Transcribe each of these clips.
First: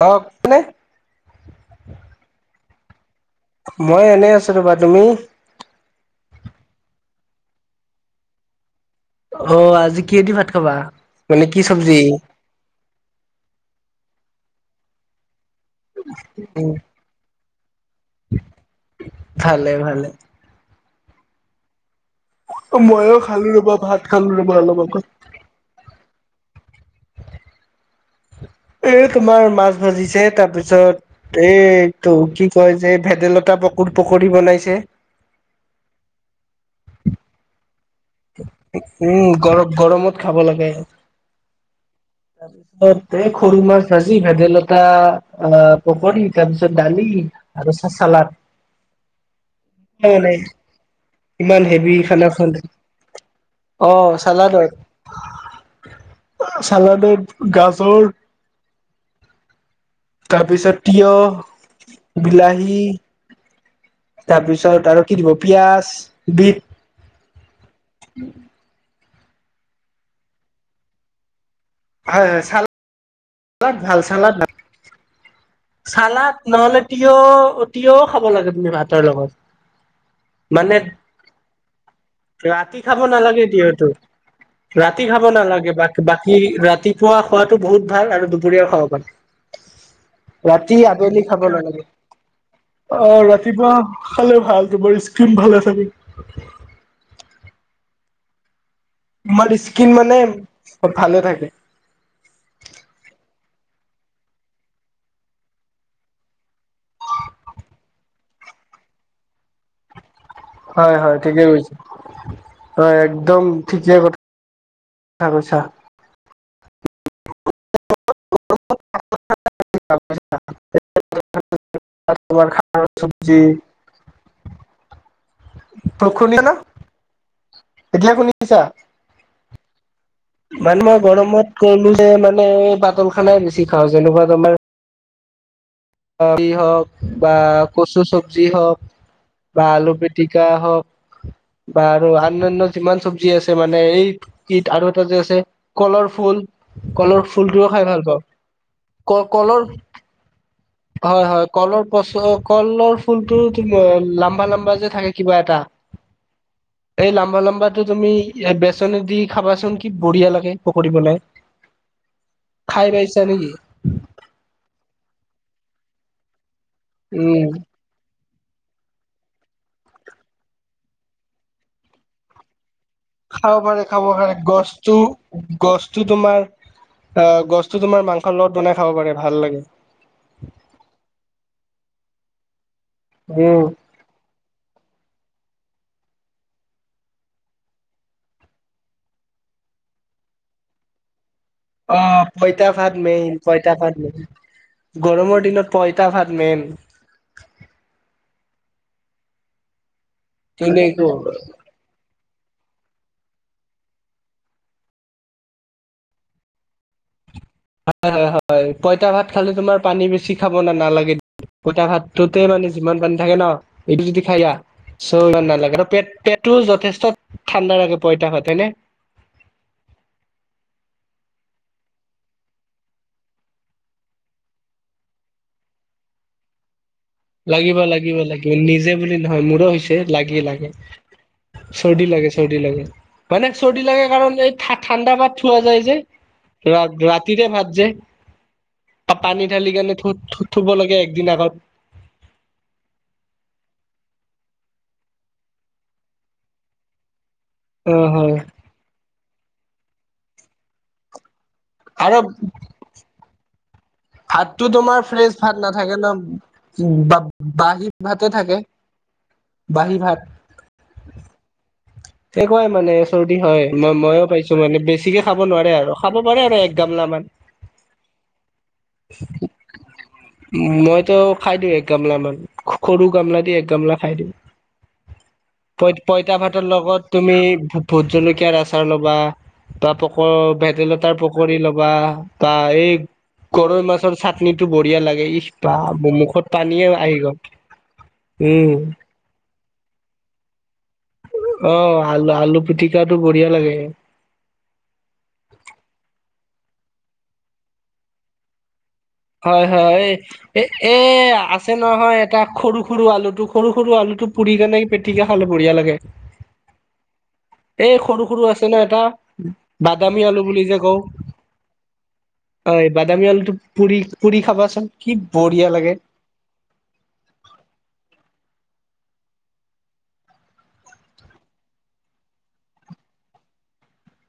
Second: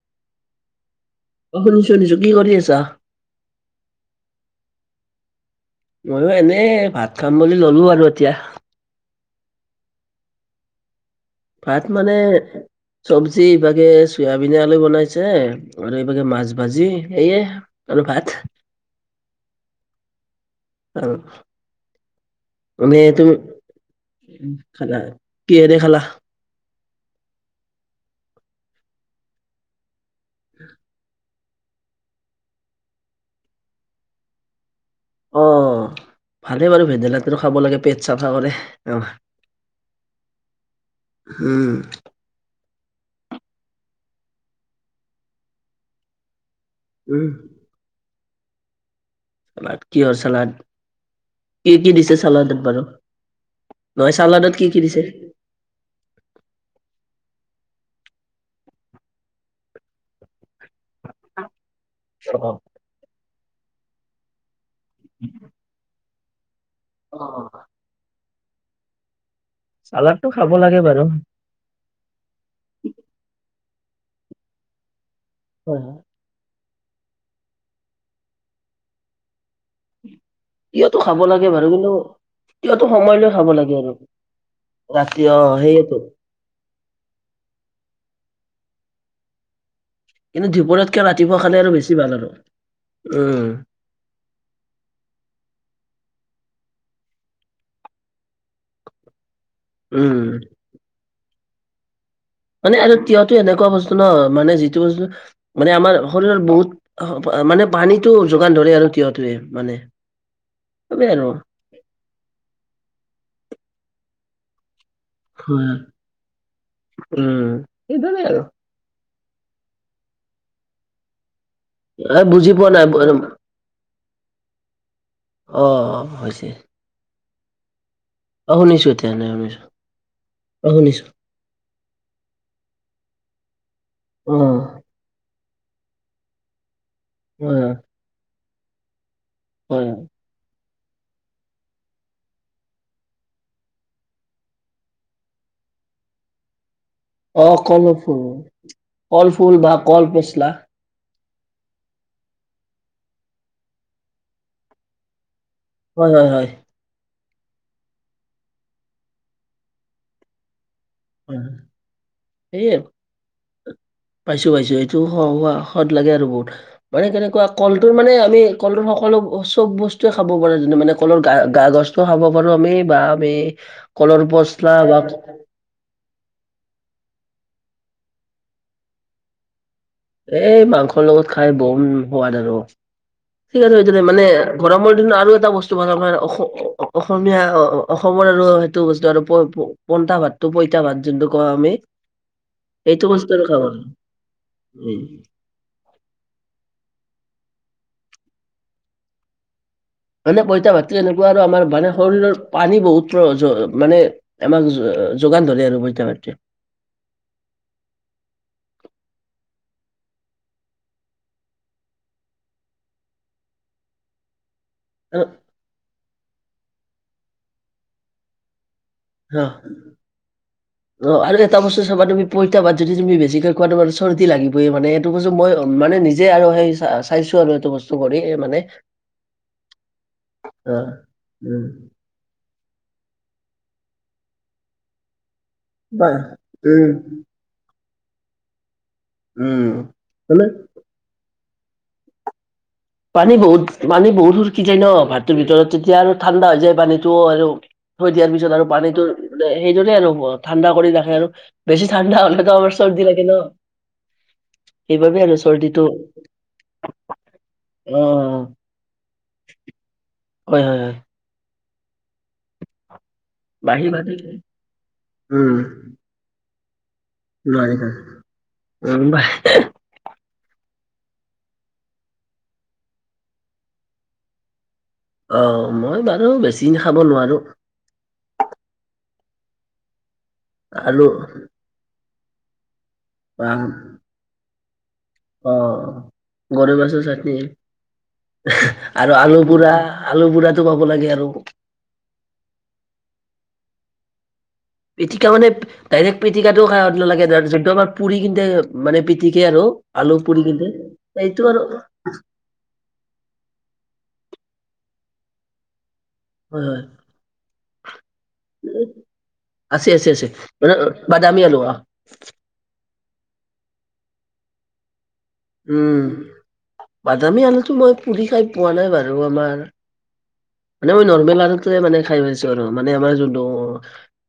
অ [unintelligible] অ! শুনিছোঁ-শুনিছোঁ। কি কৰি আছা? [inaudible] মই এনেই আছো ৰবা। তুমি? [unintelligible] ময়ো এনেই ভাত খাম বুলি ললো আৰু এতিয়া। [unintelligible] অ! আজি কিহে দি ভাত খাবা? মানে কি চব্জি? [inaudible] চব্জিভাগে চয়াবিন, আলু বনাইছে। [unintelligible] আৰু এই [unintelligible] মাছ ভাজি এইয়াই আৰু ভাত। ভালে-ভালে। [unintelligible] অঁ! [inaudible] ময়ো খালো ৰবা, ভাত খালো ৰবা অলপ আগত। [inaudible] কিহে দি খালা? [unintelligible] এই তোমাৰ মাছ ভাজিছে তাৰপিছত [unintelligible] এইটো কি কয় যে, ভেদাইলতা পকুৰ পকৰী বনাইছে। [unintelligible] অ! ভালেই বাৰু ভেদাইলতা খাব লাগে পেট [inaudible] অ, উম! গৰম গৰমত খাব লাগে। [inaudible] [inaudible] উম, তাৰপিছত এই সৰু মাছ ভাজি ভেদাইলতা অ পকৰী তাৰপিছত দালি উম। আৰু চা-চালাদ। [inaudible] চালাড কিহৰ খোৱাই নাই চালাড ইমান কি কি হেভি দিছে খানা খ [inaudible] চালাডত বাৰু অ! নহয় চালাডত কি হয়। কি দিছে? চালাডত গাজৰ [unintelligible] তাৰপিছত তিয়ঁহ, অ', বিলাহী [unintelligible] তাৰপিছত আৰু কি দিব পিয়াজ, বিট [inaudible] অঁ [inaudible] চালাডটো খাব লাগে বাৰু। [inaudible] হয়-হয়, চাল [unintelligible] [inaudible] ভাল চালাড হয়। হয় চালাদ নহলে তিয়ঁহ অ তিয়ঁহ খাব লাগে বোলে ভাতৰ লগত। [inaudible] মানে তিয়ঁহটো খাব লাগে বাৰু কিন্তু [unintelligible] ৰাতি তিয়ঁহটো খাব সময় লৈ নালাগে লাগে তিয়ঁহতো। আৰু ৰাতি খাব অ নালাগে। সেইয়েতো বাকী-বাকী ৰাতিপুৱা খোৱাতটো বহুত ভাল আৰু দুপৰীয়া খাব পাৰি। [inaudible] কিন্তু ৰাতি, দুপৰীয়াতকে আবেলি ৰাতিপুৱা খাব খালে আৰু লাগে। বেছি ভাল আৰু অ উম ৰাতিপুৱা [unintelligible] খালে ভাল তোমোৰ স্কিন ভালে থাকে। [inaudible] তোমাৰ স্কিন মানে উম ভালে থাকে। [unintelligible] মানে আৰু তিয়হঁতো এনেকুৱা বস্তু ন মানে যিটো বস্তু [unintelligible] মানে আমাৰ শৰীৰৰ বহুত মানে পানীটো যোগান ধৰে আৰু তিয়ঁহতোৱে মানে। [inaudible] সেইটোৱে হয়-হয়, আৰু ঠিকে কৈছা। হয় একদম ঠিকে কথা [inaudible] কৈছা হয়। উম [inaudible] আৰু। উম [inaudible] এই বুজি পোৱা নাই [inaudible] চব্জি অঁ-অঁ! শুনিছা হৈছে না [inaudible] এতিয়া শুনি অ শুনিছো এতিয়া মানে শুনিছো। অ মানে মই শুনিছো গৰমত কলো যে মানে পাতল খানাই বেছি খাওঁ যেনেকুৱা অ তোমাৰ অ ৰি হওক বা হয় হয় কচু চব্জি হওক বা হয় আলু পি টিকা হওক বা আৰু আন্যান্য যিমান চব্জি আছে মানে এই বিট আৰু এটা যে আছে কলৰ ফুল কলৰ অ ফুলটোও কল খাই ভাল পাওঁ। ফুল কল ক- ফুল কলৰ বা কল পচলা। হয় হয়, কলৰ পচ কলৰ ফুলটো তুমি লাম্বা লাম্বা যে থাকে কিবা এটা হয় হয় হয়। এই লাম্বা লাম্বাটো তুমি ইয়া বেচন দি খাবাচোন কি বঢ়িয়া লাগে। পকৰি বনাই, হয়, এইয়ে খাই পাইছা নেকি? পাইছো পাইছো এইটো সুৱা সুৱা সৱাদ লাগে আৰু বহুত মানে উম কেনেকুৱা কল টো মানে আমি কলৰ সকলো চব বস্তুৱে খাব পাৰো যোনটো মানে কলৰ গা গা গছটো খাব পাৰো আমি বা আমি খাব কলৰ পচলা বা গছতো তোমাৰ আ গছটো তোমাৰ মাংসৰ লগত বনাই খাব পাৰে ভাল লাগে। এই মাংসৰ লগত খাই বৰ সোৱাদ আৰু উম ঠিক আছে টোতে মানে গৰমৰ দিনত আৰু এটা বস্তু বনাব পাৰি আৰু অস অসমীয়া হ হ অসমৰ আৰু সেইটো বস্তু আৰু প প পনটা ভাতটো পইতা ভাত যোনটো কওঁ আমি অ পঁইতা ভাত সেইটো মেইন, বস্তু আৰু খাব পঁইতা পাৰো। ভাত মেইন উম। গৰম মৰ দিনত পইতা ভাত মেইন। মানে পইচা ভাতটো এনেকুৱা আৰু আমাৰ মানে শৰীৰৰ পানী বহুত য মানে আমাক য যোগান ধৰে আৰু পইতা ভাতে। হয় হয়, পঁইতা ভাত খালে তোমাৰ পানী বেছি খাব নালাগে। পইটা ভাতটোতে মানে যিমান পানী থাকে ন এইটো যদি খাইয়া চৌ আৰু নালাগে ত পেট পেটটো যথেষ্ট ঠাণ্ডা লাগে পইতা ভাত হয়নে? ৰহ। অ আৰু এটা বস্তু চবা তুমি পইতা ভাত যদি তুমি বেছিকৈ খোৱা তোমাৰ চৰ্দি লাগিবই মানে টো কৈছো মই মানে নিজে আৰু সেই চা চা লাগিব লাগিব লাগিব নিজে বুলি নহয় মোৰো হৈছে লাগি লাগে অ উম চৰ্দি লাগে চৰ্দি লাগে মানে চৰ্দি লাগে কাৰণ এই ঠা ঠাণ্ডা ভাত থোৱা যায় যে, বা ৰা উম - ৰাতিৰে ভাত যে তা পানী উম ঢালি কাৰণে থ মানে থু থুব লাগে একদিন আগত। পানী বহুত, পানী বহুত সুৰকি যায় ন ভাতটোৰ ভিতৰত তেতিয়া আৰু ঠাণ্ডা হৈ যায় পানীটো আৰু অ থৈ দিয়াৰ হয় পিছত আৰু পানীটো সেইটোৰে আৰু ঠাণ্ডা কৰি ৰাখে আৰু বেছি আৰু ঠাণ্ডা হলেটো আমাৰ চৰ্দি লাগে ন? ভাতটো তোমাৰ সেইবাবে ফ্ৰেছ আৰু ভাত চৰ্দিটো নাথাকে ন, উম বা বাহী অ ভাতে থাকে। বাঁহি ভাত। হয় হয় হয়। একোৱাই মানে চৰ্দি হয়, বাঢ়ি ম বাঢ়ি ময়ো পাইছো মানে বেছিকে খাব নোৱাৰে আৰু। খাব পাৰে আৰু এক গামলামান। নোৱাৰিবা, অ বাই মইতো খাই দিওঁ এক গামলামান, স সৰু গামলা দি এক গামলা খাই দিওঁ। অ, মই বাৰু বেছি নেখাব নোৱাৰো। ভো ভোট জলকিয়াৰ আচাৰ ল'বা বা পকৰ আলু ভেদাইলতাৰ পকৰি ল'বা বা এই বা গৰৈ মাছৰ চাটনিটো বঢ়িয়া লা গে ইহ অ বা, মুখত গৰৈ পানীয়ে মাছৰ আহি চাটনি গ'ল। উম। আৰু আলু পুৰা, আলু পুৰাটো পাব লাগে আৰু। অঁ, আলু, আলু পিটিকাটো বঢ়িয়া লাগে। পিটিকা মানে, ডাইৰেক্ট পিটিকাটো খায় সোৱাদ নালাগে, যোনটো আমাৰ পুৰি কিনে মানে পি হয় হয়, এই সেইটো আৰু আছে নহয় এ টা সৰু, সৰু আলুটো সৰু, সৰু আলুটো পুৰি কেনে পিটিকা খালে বঢ়িয়া লাগে। হয় হয়। এই সৰু সৰু আছে ন এটা আছে আছে বাদামী আছে আলু বুলি মানে যে কও। বাদামী আলু অ হয় বাদামী আলটো পুৰি পুৰি খাবাচোন। কি বঢ়িয়া লাগে উম বাদামী আলুটো মই পুৰি খাই পোৱা নাই বাৰু আমাৰ মানে মই নৰ্মেল আতে মানে খাই পাইছো আৰু মানে আমাৰ যোনটো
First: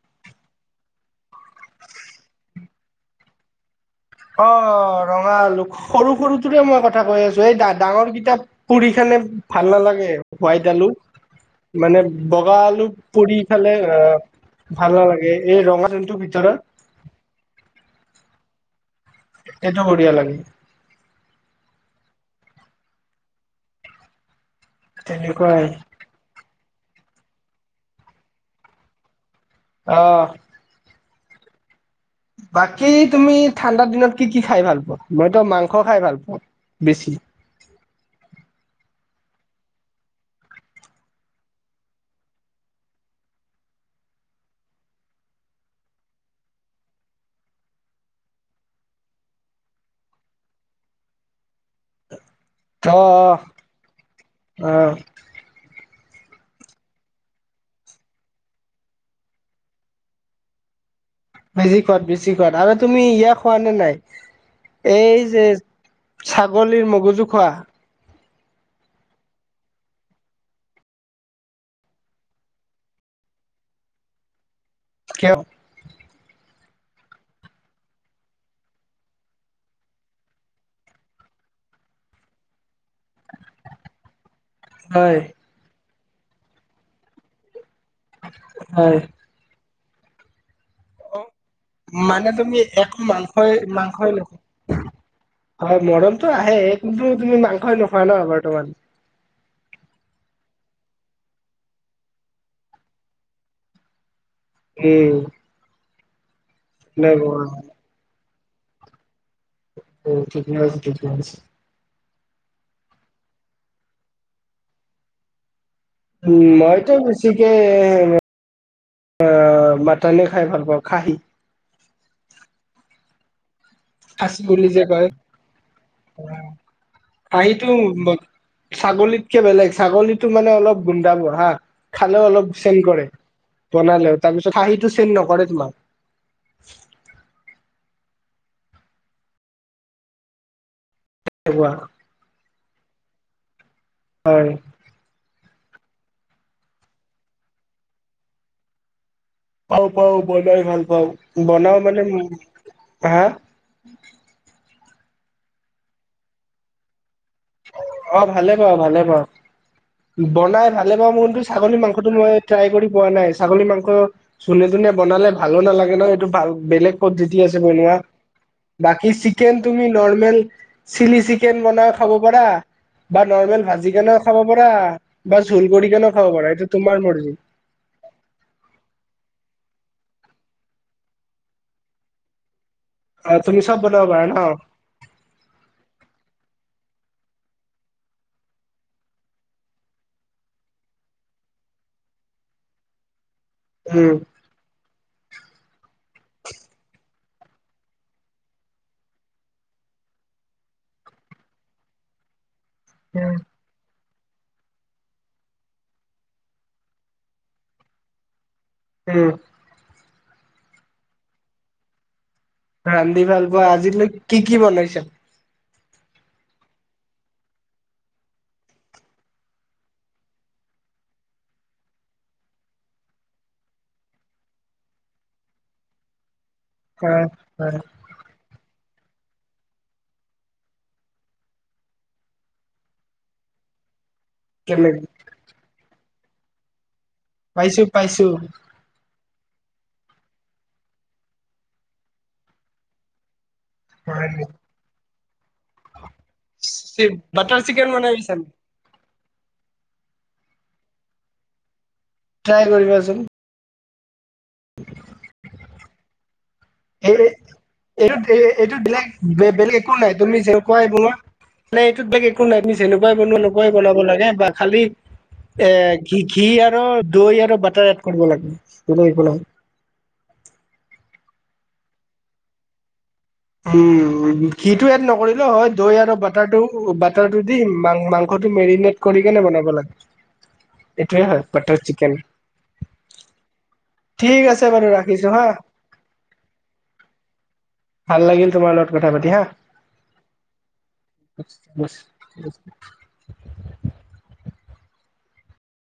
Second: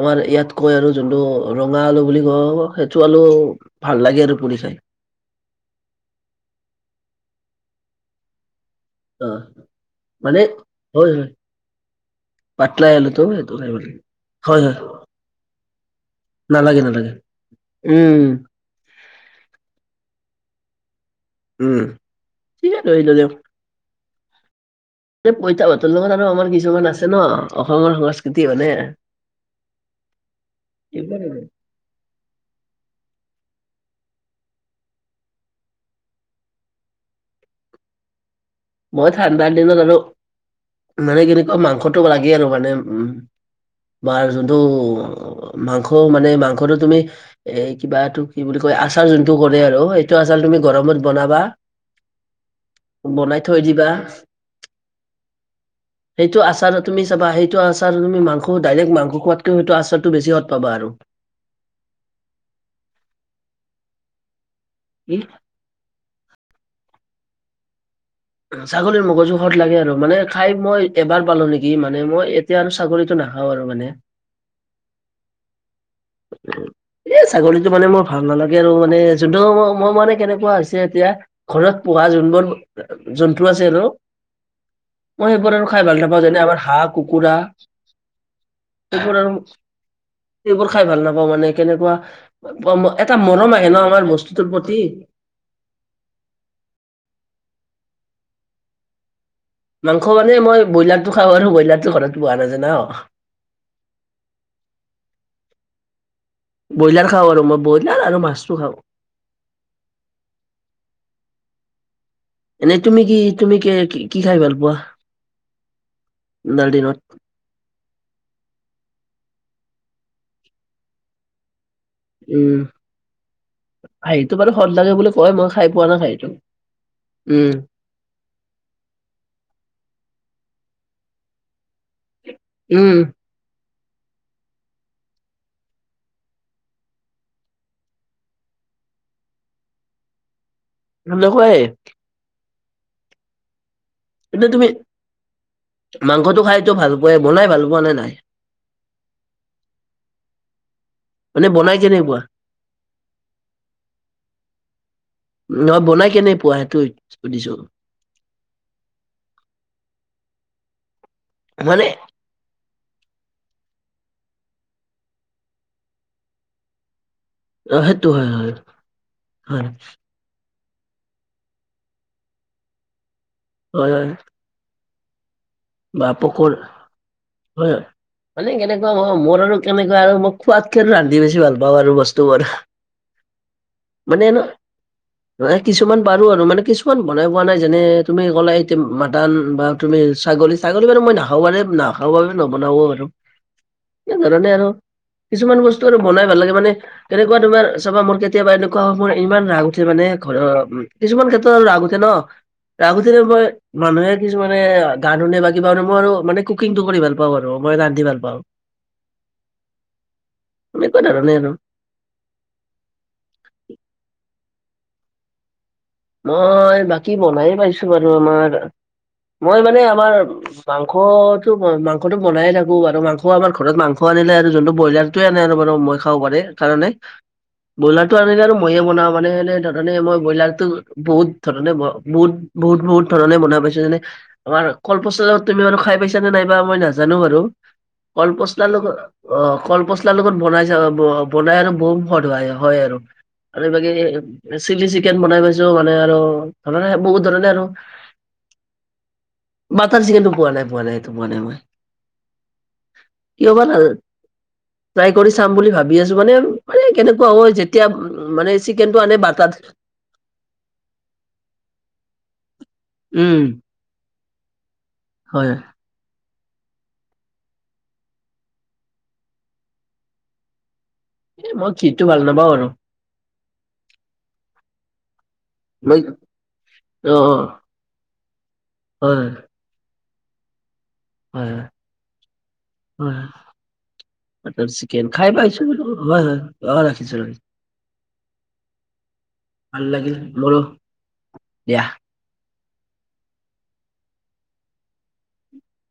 আমাৰ ইয়াত কৈ আৰু যোনটো ৰঙা আলু বুলি কয় সেইটো আলু ভাল লাগে আৰু পুৰি খাই অঁ ৰঙা আলু, সৰু সৰুটোৰে মই কথা কৈ আছো এই ডাঙৰ কেইতাৰ পুৰি খালে অ ভাল নালাগে, মানে হোৱাইট আলু। হয় হয় মানে বগা আলু পাতলাই আলুটো পুৰি সেইটো খাই খালে ভাল লাগে আ হয় হয় ভাল নালাগে। এই ৰঙা আলুটোৰ ভিতৰৰ নালাগে নালাগে উম। এইটো বঢ়িয়া লাগে। উম। কি জানো এইডালে এই তেনেকুৱাই পইতা ভাতৰ লগত আৰু আমাৰ কিছুমান আছে ন, অসমৰ সংস্কৃতি মানে। অঁ। [unintelligible] বাকী তুমি ঠাণ্ডা দিনত কি কি খাই ভাল পোৱা? মইতো মাংস খাই ভাল পাওঁ বেছি। মই ঠাণ্ডাৰ দিনত আৰু মানে কেনেকুৱা মাংসটো লাগি আৰু মানে উম। বাৰ যোনটো মাংস মানে মাংসটো তুমি এ কিবাটো কি বুলি কয় আচাৰ যোনটো কৰে আৰু সেইটো আচাৰ তুমি গৰমত বনাবা বনাই ত' থৈ দিবা। অ সেইটো আচাৰো তুমি চাবা, সেইটো আচাৰ তুমি মাংস ডাইৰেক্ট মাংস খোৱাতকেও সেইটো আচাৰটো বেছি সোৱাদ পাবা আৰু। বেছি সোৱাদ, বেছি সোৱাদ। আৰু তুমি ইয়া খোৱা নে নাই কি এই যে ছাগলীৰ মগজু খোৱা? ছাগলীৰ মগজু সোৱাদ লাগে আৰু, মানে খাই মই এবাৰ পালো নেকি মানে মই এতিয়া আৰু ছাগলীটো নাখাওঁ আৰু মানে। কিয়? [inaudible] এ, ছাগলীটো মানে মোৰ ভাল নালাগে আৰু মানে যোনটো, মোৰ মানে কেনেকুৱা হৈছে এতিয়া ঘৰত পোহা যোনবোৰ জন্তু আছে আৰু হয় মই সেইবোৰ আৰু খাই ভাল নাপাওঁ। যেনে আমাৰ হাঁহ, কুকুৰা। হয় এইবোৰ আৰু এইবোৰ খাই ভাল নাপাওঁ মানে, কেনেকুৱা মানে তুমি একো এটা মাংসই মৰম আহে ন আমাৰ মাংসই নোখোৱা? বস্তুটোৰ প্ৰতি। হয়, মৰমটো আহে। কিন্তু তুমি মাংসই নোখোৱা ন বৰ্তমান? মাংস মানে মই ব্ৰইলাৰটো খাওঁ আৰু, ব্ৰইলাৰটো ঘৰতটো পোহা নাযায় ন। এই ব্ৰইলাৰ খাও আৰু মই, ব্ৰইলাৰ আৰু মাছটো খাও। অ ঠিক আছে ঠিকে আছে। এনেই তুমি কি, তুমি কি, কি খাই ভাল পোৱা? উম ঠাণ্ডাৰ মইতো দিনত বি গতিকে আ মাটনে খাই ভাল পাও খাহী উম খাহিটো বাৰু সোৱাদ লাগে বুলি কয় মই খাই পোৱা নাই খাহিটো উম উ মা ছাগলীতকে বেলেগ ছাগলীতো মানে অলপ গোন্ধাব হা খালেও অলপ চেণ্ড উম কৰে বনালেও তাৰপিছত খাহিটো চেণ্ড নকৰে তোমাক তেনেকোৱাই তেনেকুৱা হয়। এতিয়া তুমি মাংসটো খাইতো ভাল পোৱা বনাই ভাল পোৱা নে নাই পাও পাও বনাই ভাল পাও মানে বনাই বনাও মানে কেনেকুৱা? হা নহয়, বনাই কেনে পোৱা সেইটো সুধিছো অ', ভালে পাও ভালে পাও বনাই ভালে পাও মোৰ কিন্তু ছাগলী মানে মাংসটো মই ট্ৰাই কৰি পোৱা নাই ছাগলী মাংস যোনে টোনে বনালে ভালো নালাগে ন এইটো ভাল বেলেগ পদ্ধতি আছে অ বনোৱা সেইটো হয় হয় বাকী চিকেন হয় তুমি নৰ্মেল, চিলি চিকেন বনা খাব পাৰা বা নৰ্মেল হয় হয় ভাজিকেনেও খাব পাৰা। বা জোল কৰি় বা কেনেও খাব পকৰ পাৰা, এইটো তোমাৰ মৰ্জি। হয় নাই মানে কেনেকোৱা মোৰ আৰু কেনেকোৱা আৰু মই খোৱাতকে আৰু ৰান্ধি বেছি ভাল পাও আৰু বস্তুবোৰ অ তুমি চব বনাব পাৰা ন মানে কিছুমান পাৰো আৰু মানে কিছুমান বনাই পোৱা নাই যেনে তুমি ক'লা এতিয়া মাটান বা তুমি ছাগলী ছাগলী বাৰু মই নাখাব নাখাও বাবে নবনাব বাৰু উম সেকাৰণে আৰু কিছুমান বস্তু আৰু বনাই ভাল লাগে মানে কেনকোৱা তোমাৰ চাবা মোৰ কেতিয়াবা এনেকোৱা মোৰ ইমান ৰাগ উঠে মানে উ কিছুমান ক্ষেত্ৰত আৰু ৰাগ উঠে ন ৰাগ উঠোতে মই মানুহে কিছুমানে গান শুনে বা কিবা মই মানে কুকিঙটো কৰি ভাল পাও আৰু মই ৰান্ধি ভাল পাও উম মানে একো ধৰা নাই আৰু ৰান্ধি ভাল পোৱা আজিলৈ কি কি বনাইছা মই বাকী বনাই পাইছো বাৰু আমাৰ মই মানে আমাৰ মাংসতো মাংসতো বনাইয়ে থাকো আৰু মাংস আমাৰ ঘৰত মাংস আনিলে আৰু যোনটো ব্ৰইলাৰ টোৱে আনে আৰু মানে মই খাব পাৰে কাৰণে হয় হয় ব্ৰইলাৰটো আনিলে আৰু মইয়ে বনাও মানে এনে মই ধৰণে ব্ৰইলাৰটো বহুত ধৰণে ব বহুত বহুত বহুত ধৰণে বনাই পাইছো যেনে আমাৰ কেলে কলপচলাত তুমি বাৰু খাই পাইছা নে নাই বা মই নাজানো বাৰু পাইছো পাইছো কলপচলাৰ লগত অ কল পচলাৰ লগত বনাই যা বনাই আৰু বহুত ভাল লাগে হয় আৰু আৰু এই হয় বাকি চিলি চিকেন বনাই পাইছো মানে আৰু ধৰণে বহুত ধৰণে বাটাৰ আৰু চিকেন বনাই পাইছা নেকি বাটাৰ চিকনটো পোৱা নাই পোৱা নাই সেইটো মই পোৱা নাই ট্ৰাই কৰিবা চোন কিয়বা ট্ৰাই কৰি চাম বুলি ভাবি আছো মানে আৰু মানে এই কেনেকুৱা হয় যেতিয়া মানে চিকেনটো আনে বাটাত। আকো নাই তুমি যেনেকুৱাই বনোৱা মানে এইটোত বেলেগ একো নাই তুমি যেনেকুৱাই বনোৱা উম সেনেকুৱাই বলাব লাগে বা খালি হয় এ ঘি ঘি আৰু দৈ আৰু বাটাৰ এড কৰিব লাগে। [unintelligible] একো নাই। এ মই ঘিটো ভাল নাপাওঁ আৰু। ঘিটো এড নকৰিলে হয় দৈ মই আৰু বাটাৰটো অ অ বাটাৰটো দিম মাং মাংসটো মেৰিনেট কৰি হয় কেনে বনাব লাগে। [unintelligible] এইটোৱে হয়, বাটাৰ চিকেন। হয় ঠিক আছে মাটাৰ বাৰু চিকেন ৰাখিছো খাই হা পাইছো হয় হয়, অঁ' ৰাখিছো। ভাল লাগিল তোমাৰ লগত কথা পাতি হা। ভাল লাগিল মোৰো একো দিয়া স্বৰ নাই।